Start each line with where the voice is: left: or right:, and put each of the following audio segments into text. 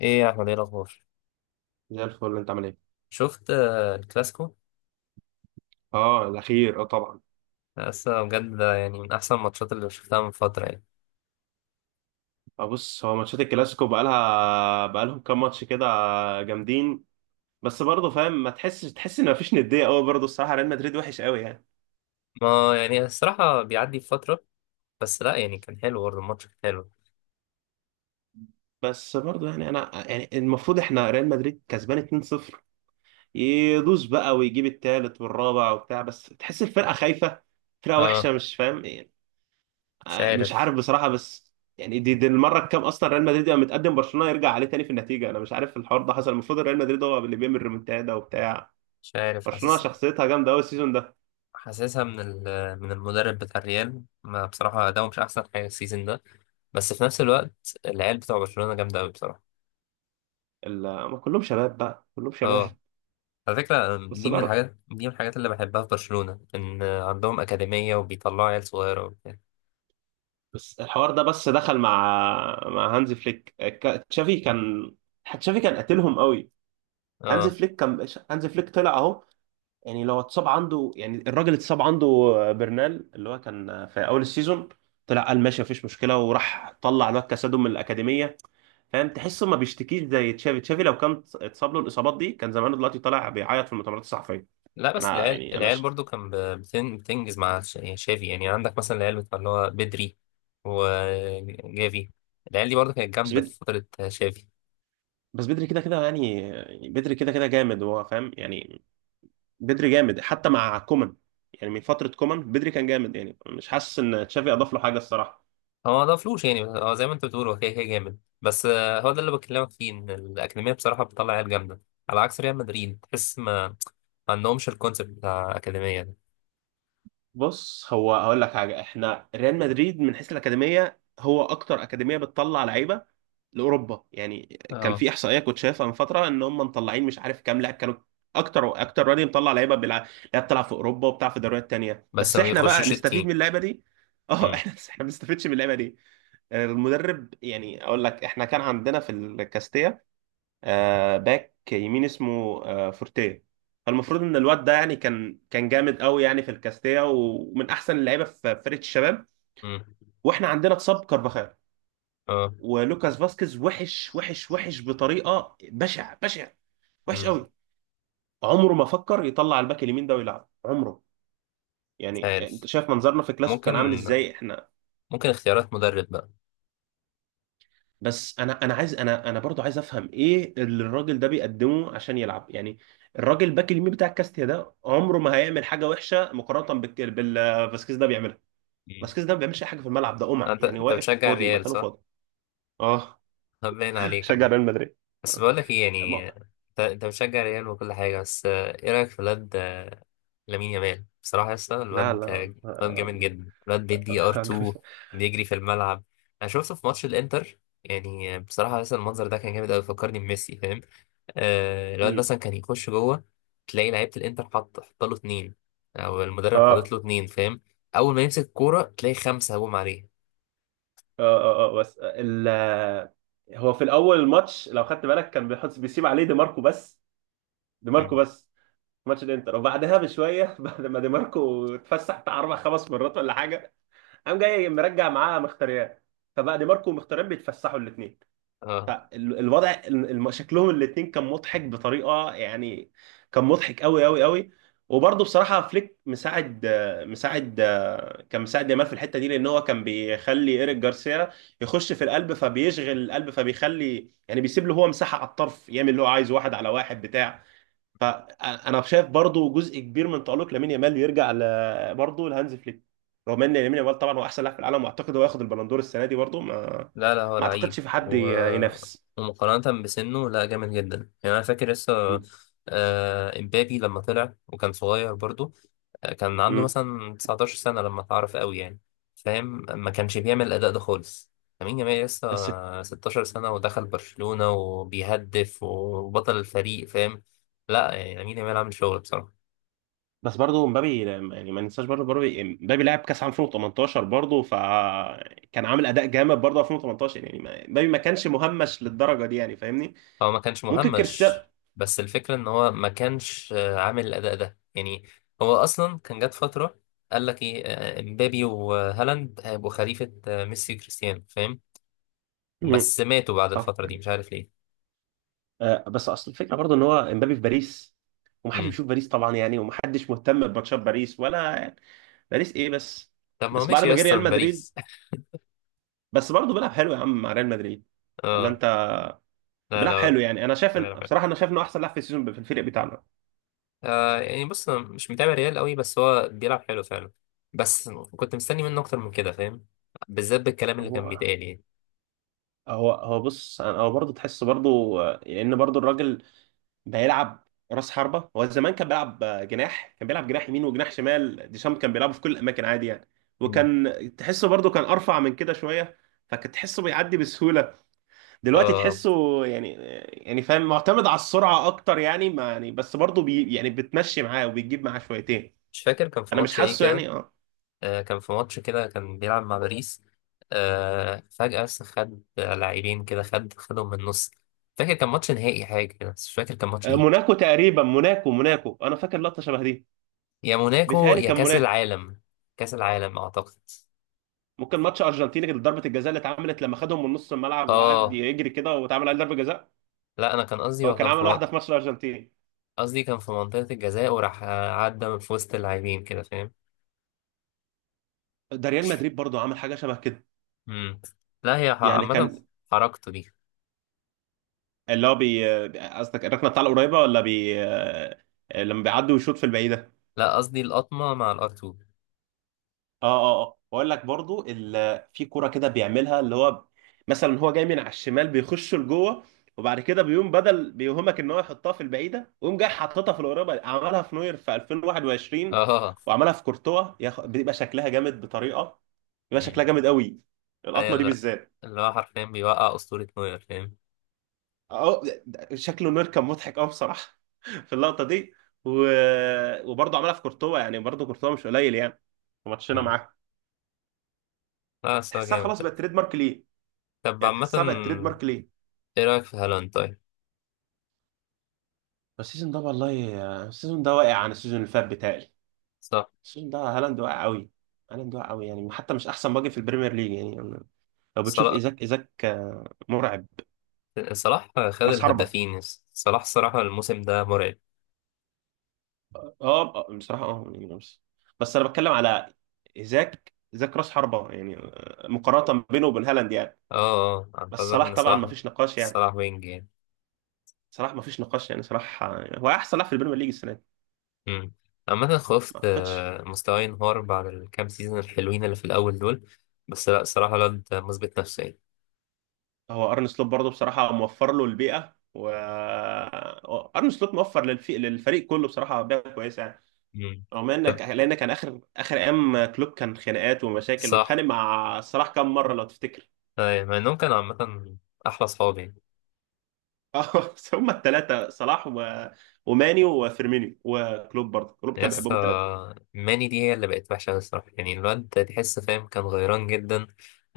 left: ايه يا احمد، ايه الاخبار؟
right: زي الفل، انت عامل ايه؟
left: شفت الكلاسيكو؟
right: اه، الاخير. اه، طبعا.
left: لسه بجد، ده يعني من احسن الماتشات اللي شفتها من فتره يعني.
right: اه، بص، هو ماتشات الكلاسيكو بقالهم كام ماتش كده، جامدين. بس برضه فاهم، ما تحسش تحس ان مفيش نديه قوي، برضه الصراحه ريال مدريد وحش قوي يعني.
left: ما يعني الصراحه بيعدي فتره. بس لا يعني كان حلو، برضه الماتش كان حلو.
right: بس برضه يعني انا يعني المفروض احنا ريال مدريد كسبان 2-0. يدوس بقى ويجيب التالت والرابع وبتاع، بس تحس الفرقه خايفه، فرقه
left: اه.
right: وحشه، مش فاهم.
left: مش
right: مش
left: عارف.
right: عارف بصراحة، بس يعني دي المرة الكام أصلا ريال مدريد يبقى متقدم برشلونة يرجع عليه تاني في النتيجة، أنا مش عارف الحوار ده حصل، المفروض ريال مدريد هو اللي بيعمل ريمونتادا وبتاع.
left: مش عارف
right: برشلونة
left: حاسس.
right: شخصيتها جامدة أوي السيزون ده.
left: حاسسها من من المدرب بتاع الريال، ما بصراحه ده مش احسن حاجه السيزون ده. بس في نفس الوقت العيال بتوع برشلونه جامده قوي بصراحه.
right: هم كلهم شباب بقى، كلهم
left: اه.
right: شباب.
left: على فكره،
right: بس
left: دي من
right: برضه
left: الحاجات دي من الحاجات اللي بحبها في برشلونه، ان عندهم اكاديميه وبيطلعوا عيال صغيره وبتاع.
right: بس الحوار ده، بس دخل مع هانز فليك، تشافي كان، تشافي كان قاتلهم قوي.
left: اه.
right: هانز فليك طلع أهو، يعني لو اتصاب عنده، يعني الراجل اتصاب عنده برنال، اللي هو كان في اول السيزون، طلع قال ماشي، مفيش مشكله، وراح طلع الواد كاسادو من الاكاديميه. فاهم تحسه ما بيشتكيش زي تشافي. تشافي لو كان اتصاب له الاصابات دي كان زمانه دلوقتي طالع بيعيط في المؤتمرات الصحفيه.
left: لا بس
right: انا
left: العيال
right: يعني انا
left: العيال
right: ش...
left: برضو كان بتنجز مع يعني شافي. يعني عندك مثلا العيال بتاع اللي هو بدري وجافي. العيال دي برضو كانت
right: بس
left: جامدة
right: بدري.
left: في فترة شافي.
right: كده كده، يعني بدري كده كده جامد هو، فاهم يعني. بدري جامد حتى مع كومان، يعني من فتره كومان بدري كان جامد، يعني مش حاسس ان تشافي اضاف له حاجه الصراحه.
left: هو ما ضافلوش، يعني هو زي ما انت بتقول هو كده كده جامد، بس هو ده اللي بكلمك فيه، ان الأكاديمية بصراحة بتطلع عيال جامدة. على عكس ريال مدريد، تحس ما عندهمش الكونسيبت بتاع الأكاديمية ده.
right: بص، هو هقول لك حاجه، احنا ريال مدريد من حيث الاكاديميه هو اكتر اكاديميه بتطلع لعيبه لاوروبا يعني. كان
left: اه.
right: في احصائيه كنت شايفها من فتره ان هم مطلعين مش عارف كام لاعب، كانوا اكتر اكتر وادي مطلع لعيبه بيلعب، لعيبه بتلعب في اوروبا وبتاع في دوريات تانيه،
left: بس
right: بس
left: ما
right: احنا بقى
left: بيخشوش
right: نستفيد من
left: التيم.
right: اللعيبه دي. اه
left: امم.
right: احنا ما بنستفيدش من اللعيبه دي. المدرب يعني اقول لك، احنا كان عندنا في الكاستيا باك يمين اسمه فورتيه. فالمفروض ان الواد ده يعني كان جامد قوي يعني في الكاستيا، ومن احسن اللعيبه في فرقه الشباب.
left: امم.
right: واحنا عندنا اتصاب كارفاخال،
left: اه.
right: ولوكاس فاسكيز وحش وحش وحش بطريقه، بشع بشع، وحش
left: امم.
right: قوي. عمره ما فكر يطلع الباك اليمين ده ويلعب، عمره.
left: مش
right: يعني انت
left: عارف.
right: شايف منظرنا في كلاسيكو
left: ممكن
right: كان عامل ازاي احنا.
left: ممكن اختيارات مدرب بقى.
right: بس انا عايز، انا برضو عايز افهم ايه اللي الراجل ده بيقدمه عشان يلعب يعني. الراجل الباك اليمين بتاع كاستيا ده عمره ما هيعمل حاجه وحشه مقارنه بال فاسكيز ده بيعملها.
left: مم.
right: فاسكيز ده ما بيعملش اي حاجه في الملعب، ده قمع
left: انت
right: يعني،
left: انت
right: واقف
left: بتشجع
right: فاضي،
left: الريال
right: مكانه
left: صح؟
right: فاضي. اه
left: طب باين عليك
right: شجع
left: عم.
right: ريال مدريد.
left: بس بقول لك ايه، يعني
right: ما-
left: انت بتشجع ريال وكل حاجه، بس ايه رايك في الواد لامين يامال؟ بصراحه يا اسطى
right: لا،
left: الواد
right: لا.
left: الواد جامد جدا. الواد بيدي ار 2، بيجري في الملعب. انا شفته في ماتش الانتر، يعني بصراحه لسه المنظر ده كان جامد قوي، فكرني بميسي، فاهم؟ آه الواد
right: أمم.
left: مثلا كان يخش جوه، تلاقي لعيبه الانتر حط له اتنين، او المدرب حاطط
right: اه،
left: له اتنين، فاهم؟ اول ما يمسك الكوره تلاقي خمسه هجوم عليه.
right: اه، اه، بس هو في الاول الماتش لو خدت بالك كان بيسيب عليه دي ماركو بس، دي ماركو
left: مم.
right: بس، ماتش الانتر. وبعدها بشويه بعد ما دي ماركو اتفسح بتاع اربع خمس مرات ولا حاجه، قام جاي مرجع معاه مختاريان، فبقى دي ماركو ومختاريان بيتفسحوا الاثنين.
left: اه.
right: فالوضع شكلهم الاثنين كان مضحك بطريقه يعني، كان مضحك قوي قوي قوي. وبرضه بصراحه فليك مساعد آه، مساعد آه، كان مساعد يامال في الحته دي، لان هو كان بيخلي ايريك جارسيا يخش في القلب، فبيشغل القلب، فبيخلي يعني بيسيب له هو مساحه على الطرف يعمل اللي هو عايزه، واحد على واحد بتاع فانا شايف برضو جزء كبير من تالق لامين يامال يرجع برضو لهانز فليك. رغم ان لامين يامال طبعا هو احسن لاعب في العالم، واعتقد هو ياخد البالندور السنه دي برضو، ما
left: لا لا، هو
right: ما
left: لعيب
right: اعتقدش في حد
left: و...
right: ينافس.
left: ومقارنة بسنه، لا جامد جدا. يعني أنا فاكر لسه إمبابي لما طلع وكان صغير برضو، كان عنده
right: امم.
left: مثلا 19 سنة لما اتعرف قوي يعني، فاهم؟ ما كانش بيعمل الأداء ده خالص. لامين يامال لسه
right: بس
left: 16 سنة، ودخل برشلونة وبيهدف وبطل الفريق، فاهم؟ لا يعني لامين يامال عامل شغل بصراحة.
right: بس برضو مبابي، يعني ما ننساش برضو مبابي، لعب كاس عام 2018 برضو، فكان عامل اداء جامد برضو 2018، يعني مبابي ما كانش مهمش للدرجه دي يعني، فاهمني.
left: هو ما كانش
right: ممكن كريستيانو.
left: مهمش. بس الفكرة ان هو ما كانش عامل الاداء ده يعني. هو اصلا كان جات فترة قال لك ايه امبابي وهالاند هيبقوا خليفة ميسي وكريستيانو، فاهم؟
right: امم.
left: بس ماتوا بعد
right: صح.
left: الفترة دي، مش عارف ليه.
right: بس اصل الفكره برضه ان هو امبابي في باريس، ومحدش
left: امم.
right: بيشوف باريس طبعا يعني، ومحدش مهتم بماتشات باريس ولا يعني، باريس ايه بس.
left: طب ما هو
right: بس بعد
left: ماشي
right: ما
left: يا
right: جه
left: اسطى
right: ريال
left: من
right: مدريد،
left: باريس.
right: بس برضه بيلعب حلو يا عم مع ريال مدريد، ولا
left: اه.
right: انت؟
left: لا
right: بيلعب
left: لا،
right: حلو يعني، انا شايف ان
left: بيلعب حلو.
right: بصراحه انا شايف انه احسن لاعب في السيزون في الفريق بتاعنا.
left: آه يعني بص، أنا مش متابع ريال قوي، بس هو بيلعب حلو فعلا. بس كنت مستني منه اكتر من كده، فاهم؟ بالذات بالكلام اللي كان
right: هو
left: بيتقال يعني.
right: هو هو بص، هو برضه تحس برضه ان برضه الراجل بيلعب راس حربة. هو زمان كان بيلعب جناح، كان بيلعب جناح يمين وجناح شمال، ديشام كان بيلعبه في كل الأماكن عادي يعني،
left: مم.
right: وكان تحسه برضه كان أرفع من كده شوية، فكنت تحسه بيعدي بسهولة. دلوقتي
left: آه.
right: تحسه، يعني يعني فاهم معتمد على السرعة أكتر يعني، ما يعني بس برضه يعني بتمشي معاه وبتجيب معاه شويتين.
left: مش فاكر كان في
right: أنا مش
left: ماتش ايه
right: حاسه
left: كده،
right: يعني، اه.
left: كان في ماتش كده كان بيلعب مع باريس، فجأة بس خد لاعبين كده، خدهم من النص. فاكر كان ماتش نهائي حاجة كده بس مش فاكر كان ماتش ايه.
right: موناكو تقريبا، موناكو أنا فاكر لقطة شبه دي،
left: يا موناكو
right: بيتهيألي
left: يا
right: كان
left: كأس
right: موناكو.
left: العالم. كأس العالم أعتقد.
right: ممكن ماتش أرجنتيني، كانت ضربة الجزاء اللي اتعملت لما خدهم من نص الملعب وقعد
left: اه.
right: يجري كده واتعمل عليه ضربة جزاء.
left: لا أنا كان قصدي
right: هو
left: هو
right: كان
left: كان في
right: عمل واحده في ماتش الارجنتين.
left: قصدي كان في منطقة الجزاء وراح عدى من في وسط اللاعبين كده، فاهم؟
right: ده ريال مدريد برضو عمل حاجه شبه كده.
left: مم. لا هي
right: يعني
left: عامة
right: كان
left: حركته دي.
right: اللي هو قصدك الركنه بتاع القريبه ولا بي آه، لما بيعدي ويشوط في البعيده.
left: لا قصدي القطمة مع الار 2.
right: اه، اه، اه، واقول لك برضو في كوره كده بيعملها اللي هو، مثلا هو جاي من على الشمال بيخش لجوه، وبعد كده بيقوم بدل بيوهمك ان هو يحطها في البعيده ويقوم جاي حاططها في القريبه، عملها في نوير في 2021،
left: اه.
right: وعملها في كورتوا بيبقى شكلها جامد بطريقه، بيبقى
left: مم.
right: شكلها جامد قوي،
left: هي
right: القطمه دي
left: اللي
right: بالذات.
left: اللي هو حرفيا بيوقع أسطورة نوير، فاهم؟
right: اه شكله نور كان مضحك قوي بصراحه في اللقطه دي. و... وبرضه عملها في كورتوا يعني، برضه كورتوا مش قليل يعني في ماتشنا معاه.
left: لا الصراحة
right: تحسها
left: جامد
right: خلاص بقت
left: ده.
right: تريد مارك ليه،
left: طب
right: يعني
left: عامة
right: تحسها بقت تريد مارك ليه.
left: ايه رأيك في هالاند طيب؟
right: بس السيزون ده والله، السيزون ده واقع عن السيزون اللي فات بتاعي.
left: صح.
right: السيزون ده هالاند واقع قوي، هالاند واقع قوي يعني، حتى مش احسن باجي في البريمير ليج يعني. لو بتشوف
left: صلاح.
right: ايزاك، مرعب،
left: صلاح خد
right: راس حربة.
left: الهدافين. صلاح الصراحة الموسم ده مرعب.
right: اه، بصراحه، اه يعني نفس، بس انا بتكلم على ايزاك راس حربه يعني، مقارنه بينه وبين هالاند يعني.
left: اه اه، أنا
right: بس
left: قصدك
right: صلاح
left: ان
right: طبعا ما
left: صلاح.
right: فيش نقاش يعني،
left: صلاح وينج يعني.
right: صلاح ما فيش نقاش يعني، صلاح هو احسن لاعب في البريمير ليج السنه دي.
left: أمم. عامة
right: ما
left: خفت
right: اعتقدش.
left: مستواه ينهار بعد الكام سيزون الحلوين اللي في الأول دول. بس لا الصراحة الواد مثبت نفسه يعني.
right: هو ارن سلوت برضه بصراحه موفر له البيئه، و هو ارن سلوت موفر للفريق كله بصراحه بيئه كويسه يعني.
left: أمم.
right: رغم
left: طب.
right: انك لان كان اخر اخر ايام كلوب كان خناقات ومشاكل،
left: صح.
right: واتخانق مع صلاح كام مره لو تفتكر.
left: مع انهم كانوا عامة أحلى صحابي.
right: اه، هم الثلاثه صلاح وماني وفيرمينيو، وكلوب برضه كلوب كان
left: يس.
right: بيحبهم الثلاثه.
left: ماني دي هي اللي بقت وحشة أوي الصراحة، يعني الواد ده تحس فاهم كان غيران جدا،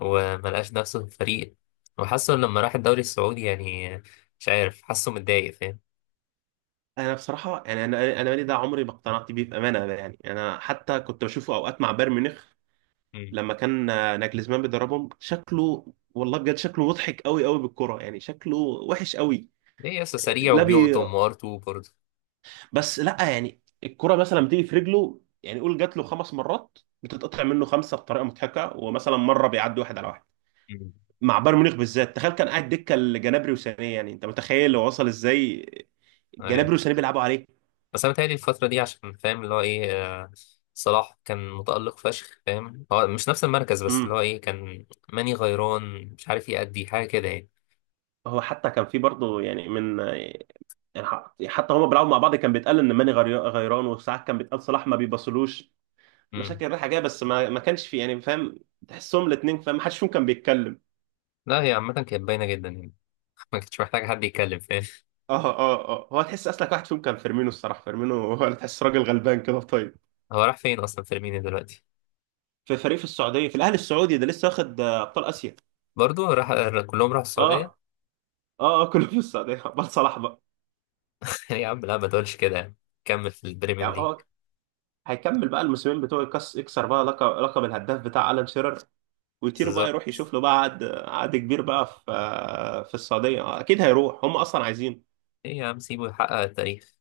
left: وملقاش نفسه في الفريق، وحاسه لما راح الدوري السعودي يعني، مش عارف، حاسه متضايق فاهم.
right: انا بصراحه يعني انا انا ماني ده عمري ما اقتنعت بيه بامانه، أنا يعني انا حتى كنت بشوفه اوقات مع بايرن ميونخ،
left: مم.
right: لما كان ناجلزمان بيدربهم، شكله والله بجد شكله مضحك قوي قوي بالكرة يعني، شكله وحش قوي.
left: ليه يس سريع
right: لا بي
left: وبيقطم وارتو برضه.
right: بس لا يعني الكرة مثلا بتيجي في رجله يعني، قول جات له خمس مرات بتتقطع منه خمسة بطريقة مضحكة، ومثلا مرة بيعدي واحد على واحد.
left: مم.
right: مع بايرن ميونخ بالذات، تخيل كان قاعد دكه لجنابري وسانيه يعني، انت متخيل هو وصل ازاي، جنابري
left: أيوة.
right: وسانيه بيلعبوا عليه.
left: بس أنا متهيألي الفترة دي عشان فاهم اللي هو إيه، آه، صلاح كان متألق فشخ، فاهم؟ هو مش نفس المركز، بس اللي هو
right: امم.
left: إيه كان ماني غيران، مش عارف يأدي حاجة كده يعني.
right: هو حتى كان في برضه يعني من، يعني حتى هما بيلعبوا مع بعض كان بيتقال ان ماني غيران، وساعات كان بيتقال صلاح ما بيبصلوش،
left: مم.
right: مشاكل رايحه جايه، بس ما كانش في يعني فاهم، تحسهم الاثنين فاهم، ما حدش فيهم كان بيتكلم.
left: لا هي عامة كانت باينة جدا يعني. ما كنتش محتاج حد يتكلم، فاهم؟
right: اه، اه، اه، هو تحس اصلك واحد فيهم كان فيرمينو، الصراحه فيرمينو هو اللي تحس راجل غلبان كده طيب.
left: هو راح فين اصلا فيرمينيو دلوقتي؟
right: في فريق في السعوديه، في الاهلي السعودي ده، لسه واخد ابطال اسيا.
left: برضه راح. كلهم راحوا السعوديه.
right: اه، اه، اه، كله في السعوديه، بس صلاح بقى.
left: يا عم لا ما تقولش كده يعني. كمل في البريمير
right: يعني
left: ليج.
right: هو هيكمل بقى الموسمين بتوعه، يكسر بقى لقب، الهداف بتاع الان شيرر، ويطير بقى، يروح
left: بالظبط.
right: يشوف له بقى عقد كبير بقى في السعوديه، اكيد هيروح، هم اصلا عايزين.
left: ايه يا عم سيبه يحقق التاريخ.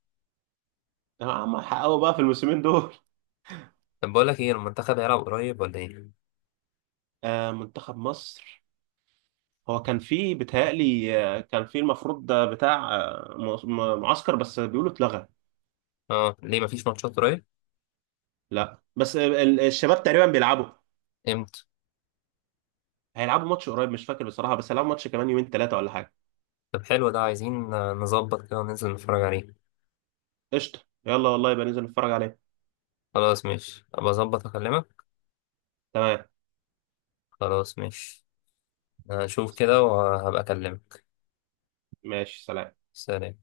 right: هم حققوا بقى في الموسمين دول.
left: طب بقول لك ايه، المنتخب هيلعب قريب ولا ايه؟
right: منتخب مصر، هو كان في بيتهيألي كان في المفروض ده بتاع معسكر، بس بيقولوا اتلغى.
left: اه ليه، مفيش ماتشات قريب؟
right: لا، بس الشباب تقريبا بيلعبوا،
left: امتى؟
right: هيلعبوا ماتش قريب، مش فاكر بصراحه، بس هيلعبوا ماتش كمان يومين ثلاثه ولا حاجه.
left: طب حلو، ده عايزين نظبط كده وننزل نتفرج عليه.
right: قشطه، يلا والله، يبقى ننزل نتفرج عليه.
left: خلاص ماشي، ابقى اظبط اكلمك.
right: تمام،
left: خلاص ماشي. هشوف كده وهبقى اكلمك.
right: ماشي، سلام.
left: سلام.